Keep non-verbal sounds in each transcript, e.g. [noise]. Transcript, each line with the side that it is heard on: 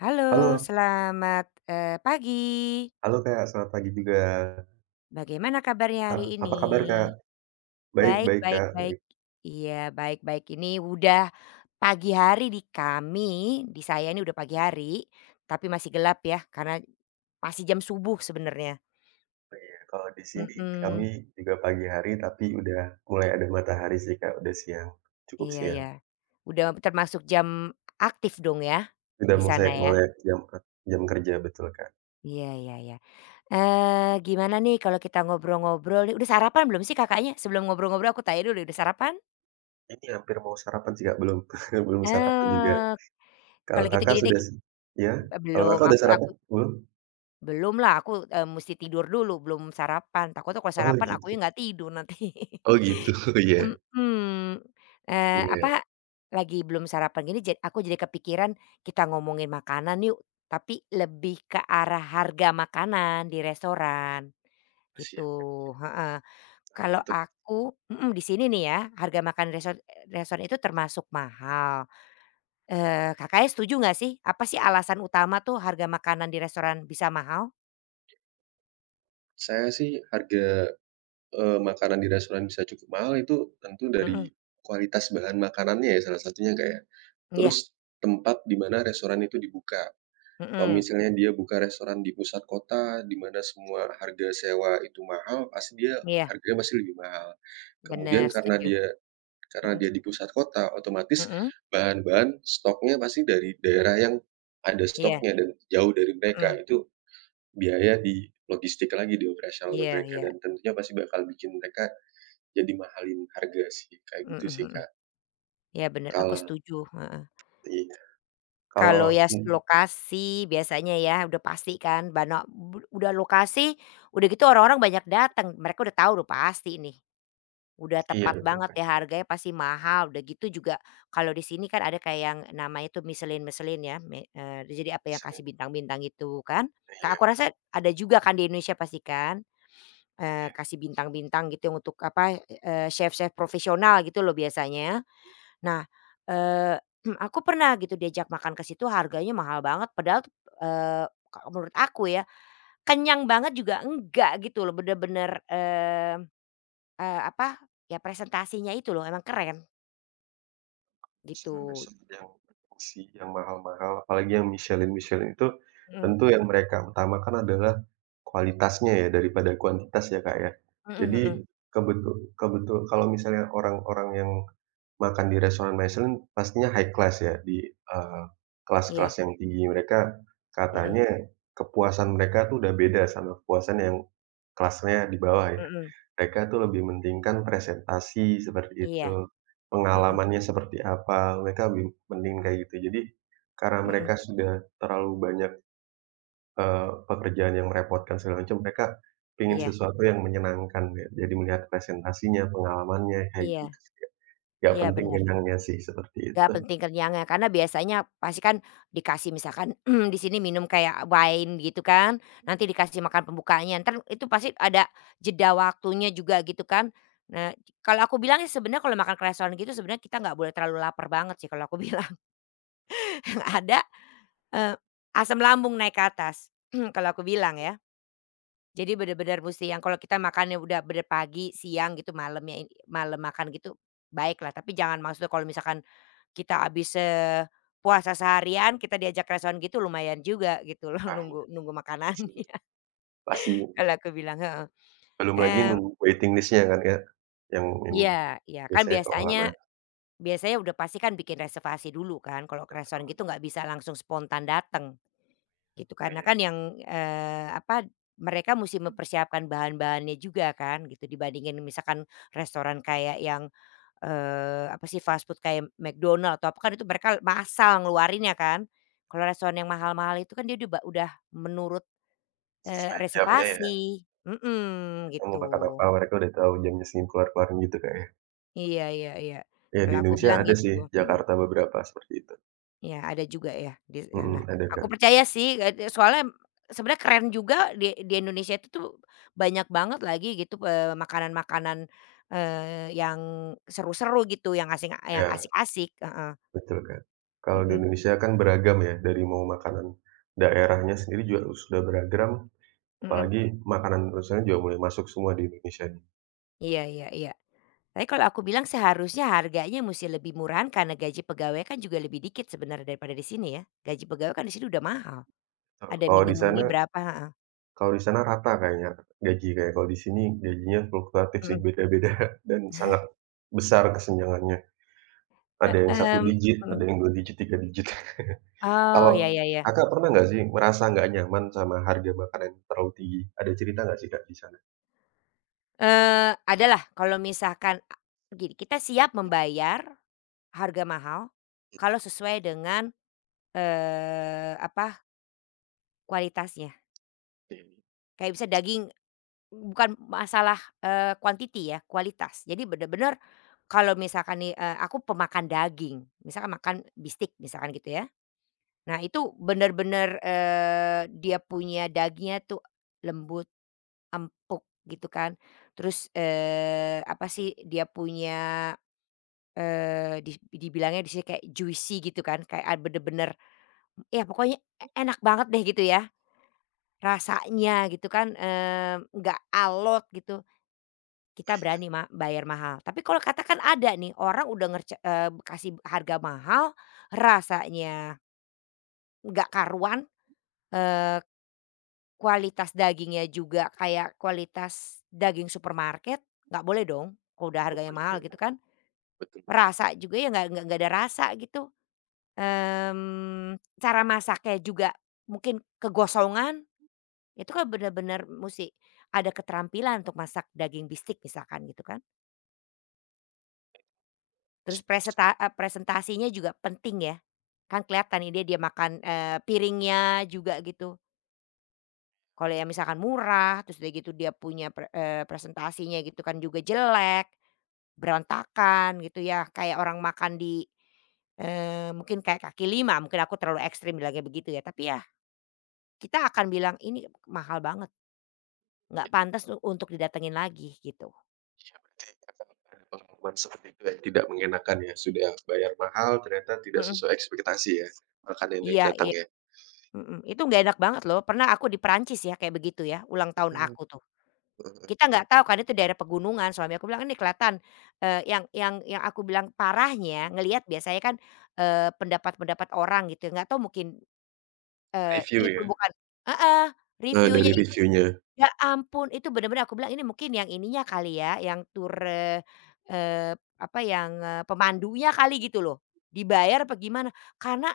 left: Halo,
right: Halo
left: selamat, pagi.
right: halo Kak, selamat pagi juga.
left: Bagaimana kabarnya
right: Kak,
left: hari ini?
right: apa kabar Kak? Baik
left: Baik
right: baik
left: baik
right: Kak,
left: baik.
right: baik
left: Iya, baik baik. Ini udah pagi hari di kami, di saya ini udah pagi hari, tapi masih gelap ya karena masih jam subuh sebenarnya.
right: baik. Ya, kalau di sini kami
left: Mhm,
right: juga pagi hari, tapi udah mulai ada matahari sih Kak, udah siang, cukup
left: iya
right: siang.
left: iya. Udah termasuk jam aktif dong ya,
right: Udah
left: di
right: mulai
left: sana ya?
right: mulai jam jam kerja, betul Kak.
left: Iya iya iya. Eh, gimana nih kalau kita ngobrol-ngobrol nih, udah sarapan belum sih Kakaknya? Sebelum ngobrol-ngobrol aku tanya dulu, udah sarapan?
right: Ini hampir mau sarapan sih Kak, belum [laughs] belum sarapan juga.
left: Eee,
right: Kalau
left: Kalau gitu
right: Kakak
left: gini deh,
right: sudah
left: ki
right: s Ya?
left: e
right: Kalau
left: belum,
right: Kakak udah
left: aku
right: sarapan? Belum?
left: belumlah, aku, musti tidur dulu, belum sarapan. Takutnya kalau
right: Oh
left: sarapan akunya
right: gitu
left: nggak tidur nanti.
right: oh gitu, [laughs] iya
left: [laughs] Mhm,
right: iya,
left: apa, lagi belum sarapan gini ja aku jadi kepikiran kita ngomongin makanan yuk, tapi lebih ke arah harga makanan di restoran,
right: siap Kak,
left: gitu,
right: siap,
left: heeh.
right: menarik
left: Kalau
right: itu.
left: aku mhm, di sini nih ya, harga makan resto restoran itu termasuk mahal. Kakaknya setuju nggak sih? Apa sih alasan utama tuh harga makanan di restoran bisa mahal?
right: Saya sih harga Makanan di restoran bisa cukup mahal itu tentu
left: Mhm,
right: dari kualitas bahan makanannya ya salah satunya, Kak, ya.
left: iya,
right: Terus tempat di mana restoran itu dibuka. Kalau
left: mhm,
right: misalnya dia buka restoran di pusat kota, di mana semua harga sewa itu mahal, pasti
left: iya,
right: harganya pasti lebih mahal. Kemudian
left: bener setuju,
right: karena
left: mhm,
right: dia di pusat kota, otomatis
left: mhm,
right: bahan-bahan stoknya pasti dari daerah yang ada
left: iya,
right: stoknya dan jauh dari mereka.
left: mhm,
right: Itu biaya di logistik lagi, di operasional buat
left: iya
right: mereka
left: iya,
right: dan tentunya pasti bakal bikin mereka jadi mahalin harga sih, kayak gitu
left: mhm
right: sih,
left: mhm,
right: Kak.
left: iya bener aku
right: Kalau
left: setuju, heeh.
right: iya,
left: Kalau
right: Kalau
left: ya s
right: mung
left: lokasi biasanya ya udah pasti kan bana bud udah lokasi, udah gitu orang-orang banyak dateng, mereka udah tahu udah pasti nih. Udah
right: iya
left: tepat
right: betul,
left: banget
right: Kak.
left: ya, harganya pasti mahal, udah gitu juga kalau di sini kan ada kayak yang namanya tuh Michelin-Michelin ya, jadi apa yang kasih
right: Misalnya
left: bintang-bintang gitu kan. Kak,
right: iya,
left: aku rasa ada juga kan di Indonesia pasti kan, kasih bintang-bintang gitu yang untuk apa, chef-chef profesional gitu loh biasanya. Nah, eee, [clears throat] aku pernah gitu diajak makan ke situ harganya mahal banget padahal, eee, kalau menurut aku ya, kenyang banget juga enggak gitu loh bener-bener, apa, ya presentasinya itu loh emang keren gitu.
right: restoran-restoran yang berfungsi, yang mahal-mahal, apalagi yang Michelin-Michelin itu,
left: Mhm,
right: tentu yang mereka utamakan adalah kualitasnya ya, daripada kuantitas ya, Kak, ya.
left: mhm mhm.
right: Jadi kebetu kebetu kalau misalnya orang-orang yang makan di restoran Michelin pastinya high class ya di,
left: Iya,
right: kelas-kelas yang tinggi. Mereka
left: mhm,
right: katanya kepuasan mereka tuh udah beda sama kepuasan yang kelasnya di bawah ya.
left: Mhm.
right: Mereka tuh lebih mementingkan presentasi seperti
left: iya,
right: itu,
left: mhm,
right: pengalamannya seperti apa, mereka lebih mending kayak gitu. Jadi karena
left: Mhm.
right: mereka sudah terlalu banyak, pekerjaan yang merepotkan segala macam, mereka pengen
left: iya
right: sesuatu yang menyenangkan ya. Jadi melihat presentasinya, pengalamannya, kayak gitu
left: iya
right: sih, Kak. Nggak
left: iya
right: penting
left: benar.
right: kenyangnya sih seperti
left: Nggak
right: itu.
left: penting kenyangnya karena biasanya pasti kan dikasih misalkan [clears throat] di sini minum kayak wine gitu kan, nanti dikasih makan pembukaannya Ntar itu pasti ada jeda waktunya juga gitu kan. Nah kalau aku bilang sih sebenarnya kalau makan restoran gitu sebenarnya kita nggak boleh terlalu lapar banget sih kalau aku bilang, [laughs] yang ada Eee, asam lambung naik ke atas, [clears throat] kalau aku bilang ya. Jadi benar-benar mesti yang kalau kita makannya udah bener pagi, siang gitu, malamnya ini- malam makan gitu, baiklah. Tapi jangan maksudnya kalau misalkan kita habis, puasa seharian, kita diajak restoran gitu lumayan juga gitu loh, [laughs]
right: Paham
left: nunggu nunggu makanan
right: sih,
left: [laughs]
right: pasti
left: kalau aku bilang, heeh.
right: belum lagi
left: Mmm,
right: nunggu waiting list-nya kan Kak, yang ini
left: iya iya, kan
right: biasanya kalau lama
left: biasanya biasanya udah pasti kan bikin reservasi dulu kan, kalau ke restoran gitu
right: [unintelligible]
left: nggak bisa langsung spontan datang Gitu,
right: oh
left: karena
right: iya
left: kan
right: gitu,
left: yang, apa, mereka mesti mempersiapkan bahan-bahannya juga kan gitu dibandingin misalkan restoran kayak yang, apa sih, fast food kayak McDonald atau apa kan itu mereka masal ngeluarinnya kan. Kalau restoran yang mahal-mahal itu kan dia udah menurut,
right: sesuai jamnya ya,
left: reservasi, mhm,
right: kita mau makan
left: gitu.
right: apa mereka udah tahu jamnya segini keluar-keluaran gitu Kak ya.
left: Iya iya iya,
right: Ya di
left: kalau aku
right: Indonesia
left: bilang
right: ada
left: gitu,
right: sih,
left: mhm.
right: Jakarta beberapa seperti itu.
left: Iya, ada juga ya di
right: Mhm,
left: sana.
right: ada Kak.
left: Aku percaya sih, soalnya sebenarnya keren juga di Indonesia itu tuh banyak banget lagi gitu, makanan-makanan, yang seru-seru gitu, yang asing yang
right: Iya,
left: asik-asik, heeh,
right: betul Kak. Kalau di
left: mhm
right: Indonesia kan beragam ya, dari mau makanan daerahnya sendiri juga sudah beragam,
left: mhm,
right: apalagi makanan Indonesia juga mulai masuk semua di Indonesia nih.
left: iya iya iya. Tapi kalau aku bilang seharusnya harganya musti lebih murahan karena gaji pegawai kan juga lebih dikit sebenarnya daripada di sini ya. Gaji pegawai kan di sini udah mahal, ada
right: Kalau di sana
left: minimumnya berapa heeh,
right: Kalau di sana rata kayaknya gaji kayak kalau di sini gajinya fluktuatif sih
left: mhm,
right: beda-beda [laughs] dan sangat besar kesenjangannya. Ada yang satu
left: heeh,
right: digit,
left: mhm.
right: ada yang 2 digit, 3 digit. [laughs]
left: Oh,
right: Kalau
left: ya ya ya.
right: Kakak pernah nggak sih merasa nggak nyaman sama harga makanan yang terlalu tinggi? Ada cerita nggak sih Kak di sana?
left: Adalah kalau misalkan a gini, kita siap membayar harga mahal kalau sesuai dengan, apa, kualitasnya.
right: Iya, iya,
left: Kayak bisa daging bukan masalah, quantity ya, kualitas. Jadi bener-bener kalau misalkan nih, aku pemakan daging, misalkan makan bistik misalkan gitu ya. Nah itu bener-bener, dia punya dagingnya tuh lembut, empuk gitu kan. Terus, apa sih, dia punya dis dibilangnya di sini kayak juicy gitu kan, kayak a bener-bener ya pokoknya e enak banget deh gitu ya, rasanya gitu kan, nggak alot gitu, kita berani ma bayar mahal. Tapi kalau katakan ada nih orang udah ngerce kasih harga mahal, rasanya nggak karuan, eee, kualitas dagingnya juga kayak kualitas daging supermarket, nggak boleh dong kalau udah harganya
right: betul iya,
left: mahal gitu kan.
right: betul, betul.
left: Rasa juga ya nggak ada rasa gitu. Mmm, cara
right: Ini tuh,
left: masaknya juga mungkin kegosongan, itu kan bener-bener musti ada keterampilan untuk masak daging bistik misalkan gitu kan. Terus presentasinya juga penting ya, kan kelihatan nih dia dia makan, piringnya juga gitu. Kalau yang misalkan murah, terus udah gitu dia punya presentasinya gitu kan juga jelek, berantakan gitu ya, kayak orang makan di, mungkin kayak kaki lima, mungkin aku terlalu ekstrim bilangnya begitu ya, tapi ya Kita akan bilang, "Ini mahal banget, nggak pantas u untuk didatengin lagi," gitu.
right: iya berarti Kakak ada pengalaman seperti itu yang tidak mengenakan ya, sudah bayar mahal ternyata tidak
left: Mhm.
right: sesuai ekspektasi ya, makanan yang
left: Iya
right: datang
left: iya,
right: ya?
left: mhm, itu nggak enak banget loh, pernah aku di Perancis ya kayak begitu ya, ulang tahun
right: Oh,
left: aku tuh.
right: heeh,
left: Kita nggak tahu kan itu daerah pegunungan, suami aku bilang, "Ini kelihatan," yang aku bilang parahnya ngelihat biasanya kan, pendapat-pendapat orang gitu, ya, nggak tahu mungkin,
right: review
left: itu
right: ya?
left: bukan heeh, reviewnya
right: Dari reviewnya.
left: Ya ampun, itu bener-bener aku bilang ini mungkin yang ininya kali ya, yang tur eee eee, apa, yang, pemandunya kali gitu loh. Dibayar apa gimana, karena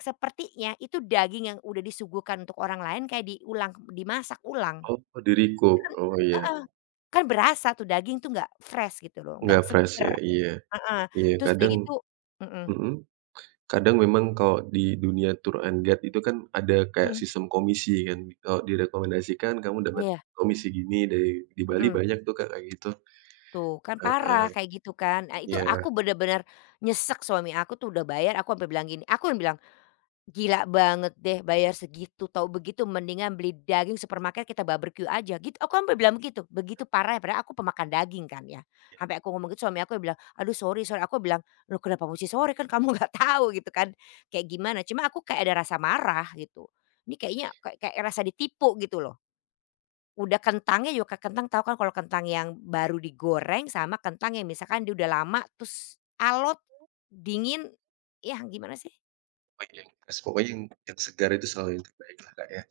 left: sepertinya itu daging yang udah disuguhkan untuk orang lain kayak diulang dimasak ulang.
right: Oh, di
left: Ya
right: recook.
left: kan
right: Oh, iya,
left: heeh, kan berasa tuh daging tuh nggak fresh gitu loh, nggak
right: nggak fresh
left: seger,
right: ya, iya
left: heeh.
right: iya
left: Terus kayak
right: kadang
left: gitu mhm
right: mhm, kadang memang kalau di dunia tour and guide itu kan ada kayak
left: mhm,
right: sistem komisi kan, kalau direkomendasikan kamu dapat
left: iya,
right: komisi gini dari di Bali
left: mhm.
right: banyak tuh, Kak, kayak gitu.
left: Tuh kan parah
right: Heeh,
left: kayak gitu kan. Nah itu
right: iya
left: aku bener-bener nyesek suami aku tuh udah bayar, aku sampai bilang gini, aku yang bilang Gila banget deh bayar segitu, tahu begitu mendingan beli daging supermarket kita barbeque aja gitu, aku sampai bilang begitu, begitu parah ya padahal aku pemakan daging kan ya.
right: iya,
left: Sampai aku ngomong gitu suami aku bilang, "Aduh sorry sorry," aku bilang, lo kenapa mesti sorry kan kamu [laughs] nggak tahu gitu kan kayak gimana." Cuma aku kayak ada rasa marah gitu. Ini kayaknya kayak kayak rasa ditipu gitu loh. Udah kentangnya juga kayak kentang tahu kan kalau kentang yang baru digoreng sama kentang yang misalkan dia udah lama terus alot, dingin, ya gimana sih?
right: pokoknya yang fresh, pokoknya yang segar itu selalu yang terbaik lah, Kak, ya.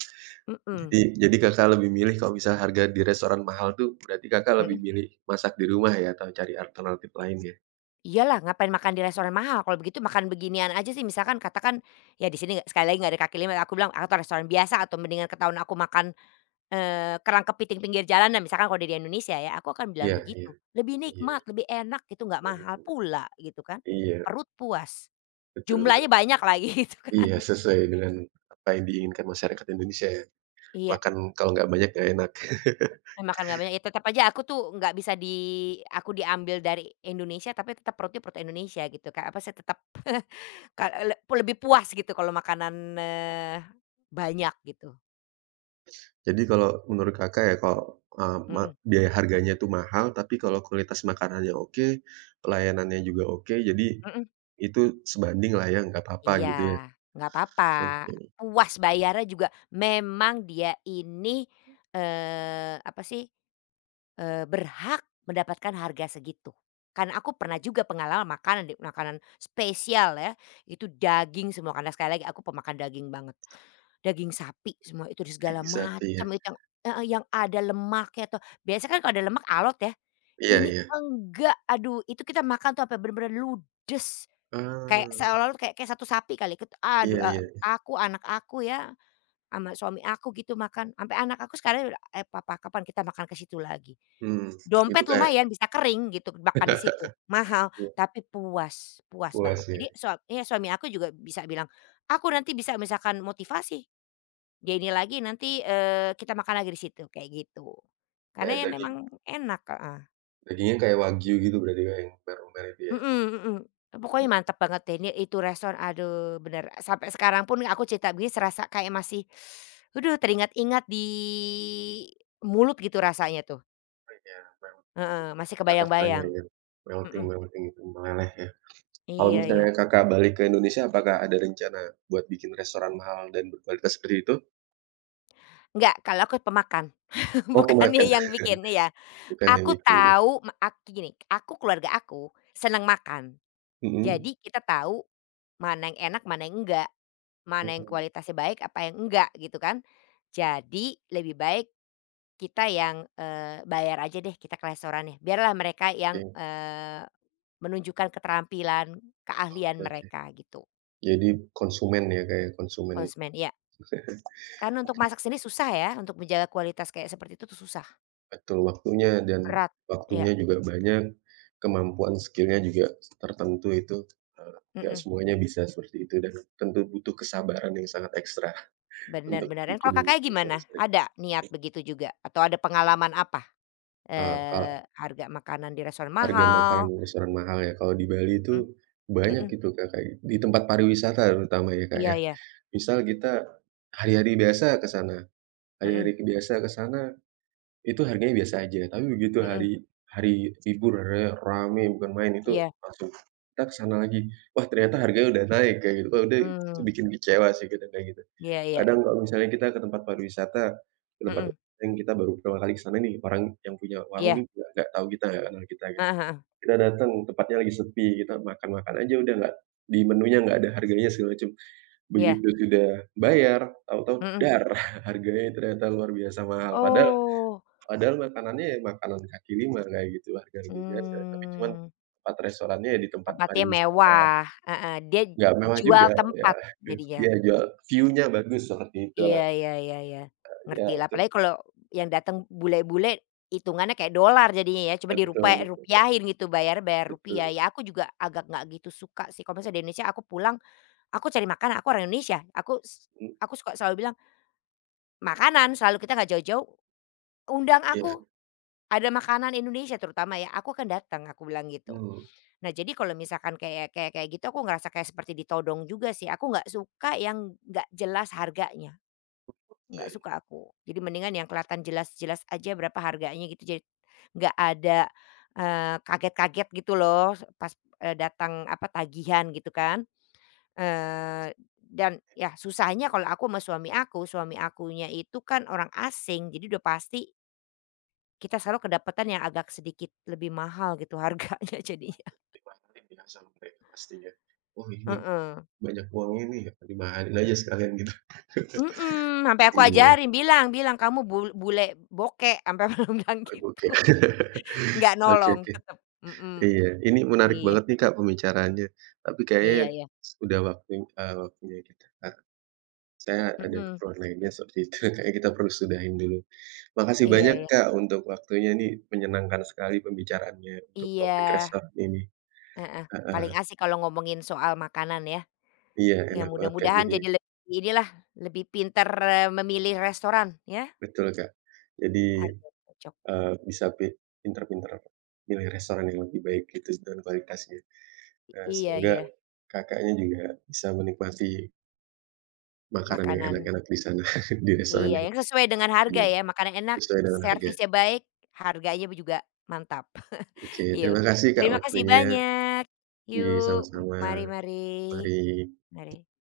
right: Jadi
left: Mhm.
right: jadi Kakak lebih milih kalau misal harga di restoran mahal tuh berarti Kakak lebih milih masak di rumah ya atau cari alternatif lain ya?
left: Iyalah, ngapain makan di restoran mahal, kalau begitu makan beginian aja sih misalkan katakan, ya di sini nggak- sekali lagi nggak ada kaki lima, aku bilang atau restoran biasa atau mendingan ketahuan aku makan, kerang kepiting pinggir jalan dan misalkan kalau di Indonesia ya, aku akan bilang
right: Iya iya
left: begitu. Lebih
right: iya,
left: nikmat, lebih enak gitu, nggak
right: bener
left: mahal
right: bener.
left: pula gitu kan,
right: Iya,
left: perut puas,
right: betul betul,
left: jumlahnya
right: Kak.
left: banyak lagi [laughs] gitu kan.
right: Iya, sesuai dengan apa yang diinginkan masyarakat Indonesia ya,
left: Iya.
right: makan kalau nggak banyak nggak enak. [laughs]
left: Makan nggak banyak, ya tetap aja aku tuh nggak bisa di aku diambil dari Indonesia, tapi tetap perutnya perut Indonesia gitu, kayak apa sih tetap [laughs] ka le lebih puas gitu kalau makanan, banyak gitu.
right: Jadi kalau menurut Kakak ya kalau, eee, ma
left: Mhm
right: biaya harganya itu mahal, tapi kalau kualitas makanannya oke, pelayanannya juga oke, jadi
left: mhm.
right: itu sebanding lah ya, nggak apa-apa
left: Iya,
right: gitu ya.
left: nggak apa-apa,
right: Oke,
left: puas bayarnya juga memang dia ini, apa sih, berhak mendapatkan harga segitu. Karena aku pernah juga pengalaman makanan di makanan spesial ya, itu daging semua, karena sekali lagi aku pemakan daging banget. Daging sapi semua itu di segala
right: daging sapi ya.
left: macam itu yang heeh, yang ada lemaknya tuh, biasa kan kalau ada lemak alot ya,
right: Iya
left: ini
right: iya,
left: enggak, aduh itu kita makan tuh sampai bener-bener ludes, kayak
right: ah
left: seolah-olah kayak kayak satu sapi kali ikut
right: iya
left: aduh,
right: iya,
left: aku, anak aku ya, sama suami aku gitu makan, sampai anak aku sekarang udah, "Eh, papa kapan kita makan ke situ lagi?"
right: hmm itu
left: Dompet
right: kayak
left: lumayan bisa kering gitu makan di
right: [laughs]
left: situ, mahal
right: iya,
left: tapi puas, puas banget.
right: puas ya,
left: Jadi sua iya, suami aku juga bisa bilang, "Aku nanti bisa misalkan motivasi dia ini lagi nanti, kita makan lagi di situ, kayak gitu.
right: kayak
left: Karena ya
right: daging
left: memang enak, heeh.
right: dagingnya kayak wagyu gitu berarti Kak, yang merah-merah itu ya?
left: Mhm mhm. Pokoknya mantap banget deh ini itu restoran, aduh bener, sampai sekarang pun aku cerita begini serasa kayak masih, aduh teringat-ingat di mulut gitu rasanya tuh,
right: Iya,
left: heeh, masih
right: kita rasanya
left: kebayang-bayang,
right: ya,
left: mhm.
right: melting-melting itu, meleleh ya. Kalau
left: Iya iya.
right: misalnya Kakak balik ke Indonesia, apakah ada rencana buat bikin restoran mahal dan berkualitas seperti itu?
left: Enggak, kalau aku pemakan, [laughs]
right: Oh
left: bukannya
right: pemakan,
left: yang bikin, iya.
right: bukan yang
left: Aku
right: bikin ya?
left: tahu me ak gini, aku keluarga aku senang makan,
right: Mhm,
left: jadi kita tahu Mana yang enak, mana yang enggak, mana yang
right: mmm,
left: kualitasnya baik, apa yang enggak gitu kan. Jadi lebih baik kita yang, bayar aja deh kita ke restoran ya, biarlah mereka yang,
right: oke
left: menunjukkan keterampilan, keahlian
right: oke oke.
left: mereka gitu,
right: Jadi konsumen ya Kak ya, konsumen
left: konsumen ya Karena untuk masak sendiri susah ya, untuk menjaga kualitas kayak seperti itu tuh susah,
right: betul waktunya dan
left: berat, ya
right: waktunya juga banyak, kemampuan skill-nya juga tertentu itu, nggak
left: mhm,
right: semuanya bisa seperti itu dan tentu butuh kesabaran yang sangat ekstra
left: benar
right: untuk
left: bener. Dan
right: bikin
left: kalau Kakaknya
right: makanan
left: gimana?
right: seperti itu.
left: Ada niat begitu juga? Atau ada pengalaman apa?
right: Eee, kal
left: Harga makanan di restoran
right: Harga makanan
left: mahal?
right: di restoran mahal ya, kalau di Bali itu
left: Mhm
right: banyak
left: mhm.
right: gitu, Kak, kayak di tempat pariwisata terutama ya, Kak,
left: Iya
right: ya.
left: iya.
right: Misal kita hari-hari biasa ke sana, hari-hari
left: Mhm
right: biasa ke sana itu harganya biasa aja, tapi begitu
left: mhm.
right: hari hari libur, harganya rame bukan main, itu
left: Iya.
right: langsung kita ke sana lagi, wah ternyata harganya udah naik kayak gitu, wah udah itu
left: Mmm.
right: bikin kecewa sih kita kayak gitu.
left: Iya iya.
right: Kadang kalau misalnya kita ke tempat pariwisata, ke tempat
left: Mhm.
right: yang kita baru pertama kali ke sana nih, orang yang punya warung
left: Iya.
right: nih nggak tahu kita, nggak kenal kita gitu.
left: Heeh heeh.
right: Kita datang tempatnya lagi sepi, kita makan-makan aja udah nggak di menunya nggak ada harganya segala macem.
left: Iya.
right: Begitu sudah bayar, tahu-tahu
left: Mhm.
right: dar [laughs] harganya ternyata luar biasa mahal. Padahal
left: Oh.
right: padahal makanannya ya makanan kaki lima kayak gitu, harga-harga biasa, tapi cuman
left: Mmm.
right: tempat restorannya ya di tempat
left: Tempatnya
right: pariwisata,
left: mewah, heeh, dia
right: nggak mewah
left: jual
right: juga ya,
left: tempat
right: [laughs]
left: jadinya.
right: iya jual view-nya bagus seperti itulah.
left: Iya iya iya iya.
right: Ya
left: Ngertilah,
right: itu
left: apalagi kalau yang datang bule-bule hitungannya kayak dolar jadinya ya, cuma dirupa
right: betul betul, Kak,
left: rupiahin gitu, bayarnya bayar rupiah.
right: betul,
left: Ya aku juga agak nggak gitu suka sih, kalau misalnya di Indonesia aku pulang, aku cari makanan, aku orang Indonesia, aku s
right: mmm,
left: aku suka selalu bilang, "Makanan," selalu kita nggak jauh-jauh Undang
right: iya,
left: aku, ada makanan Indonesia terutama ya, aku akan datang aku bilang gitu.
right: mmm,
left: Nah jadi kalau misalkan kayak kayak kayak gitu aku ngerasa kayak seperti ditodong juga sih, aku nggak suka yang nggak jelas harganya,
right: iya
left: nggak
right: iya.
left: suka aku. Jadi mendingan yang kelihatan jelas-jelas aja berapa harganya gitu, jadi nggak ada, kaget-kaget gitu loh pas, datang apa, tagihan gitu kan. Eee, dan ya susahnya kalau aku sama suami aku, suami akunya itu kan orang asing jadi udah pasti kita selalu kedapatan yang agak sedikit lebih mahal gitu harganya [laughs] jadinya,
right: Dimahalin ya sama mereka pastinya. Oh ini
left: heeh,
right: banyak uangnya nih, dimahalin aja sekalian gitu.
left: mhm, sampai aku
right: Iya,
left: ajarin bilang bilang, "Kamu bul bule bokek," sampai [laughs] aku bilang
right: oh gokil.
left: gitu.
right: [laughs]
left: Nggak
right: Oke
left: nolong
right: oke.
left: tetep, mhm,
right: Iya, ini menarik
left: iya
right: banget nih, Kak, pembicaraannya. Tapi kayaknya
left: iya iya,
right: sudah waktu waktunya kita Kak, saya ada
left: mhm,
right: keperluan lainnya seperti itu, [laughs] kayaknya kita perlu sudahin dulu. Makasih
left: iya
right: banyak,
left: iya
right: Kak, untuk waktunya nih, menyenangkan sekali pembicaraannya untuk
left: iya,
right: topik restoran ini.
left: heeh, paling
right: Heeh.
left: asik kalau ngomongin soal makanan ya,
right: Iya,
left: ya
right: enak banget, Kak,
left: mudah-mudahan
right: jadi
left: jadi lebih inilah, lebih pinter eh, memilih restoran ya,
right: betul, Kak. Jadi,
left: harga cocok,
right: eee, bisa pi pinter-pinter milih restoran yang lebih baik gitu dan kualitasnya. Nah,
left: iya
right: semoga
left: iya,
right: Kakaknya juga bisa menikmati makanan yang
left: makanan.
right: enak-enak di sana, [laughs] di restoran
left: Iya,
right: yang
left: yang sesuai dengan harga ya,
right: terjangkau,
left: makanan enak,
right: sesuai dengan harga.
left: servisnya baik, harganya juga mantap.
right: Oke,
left: [laughs] Yuk,
right: terima kasih Kak
left: Terima kasih
right: waktunya.
left: banyak.
right: Iya,
left: Yuk,
right: sama-sama.
left: mari-mari.
right: Mari.
left: Mari mari. Mari.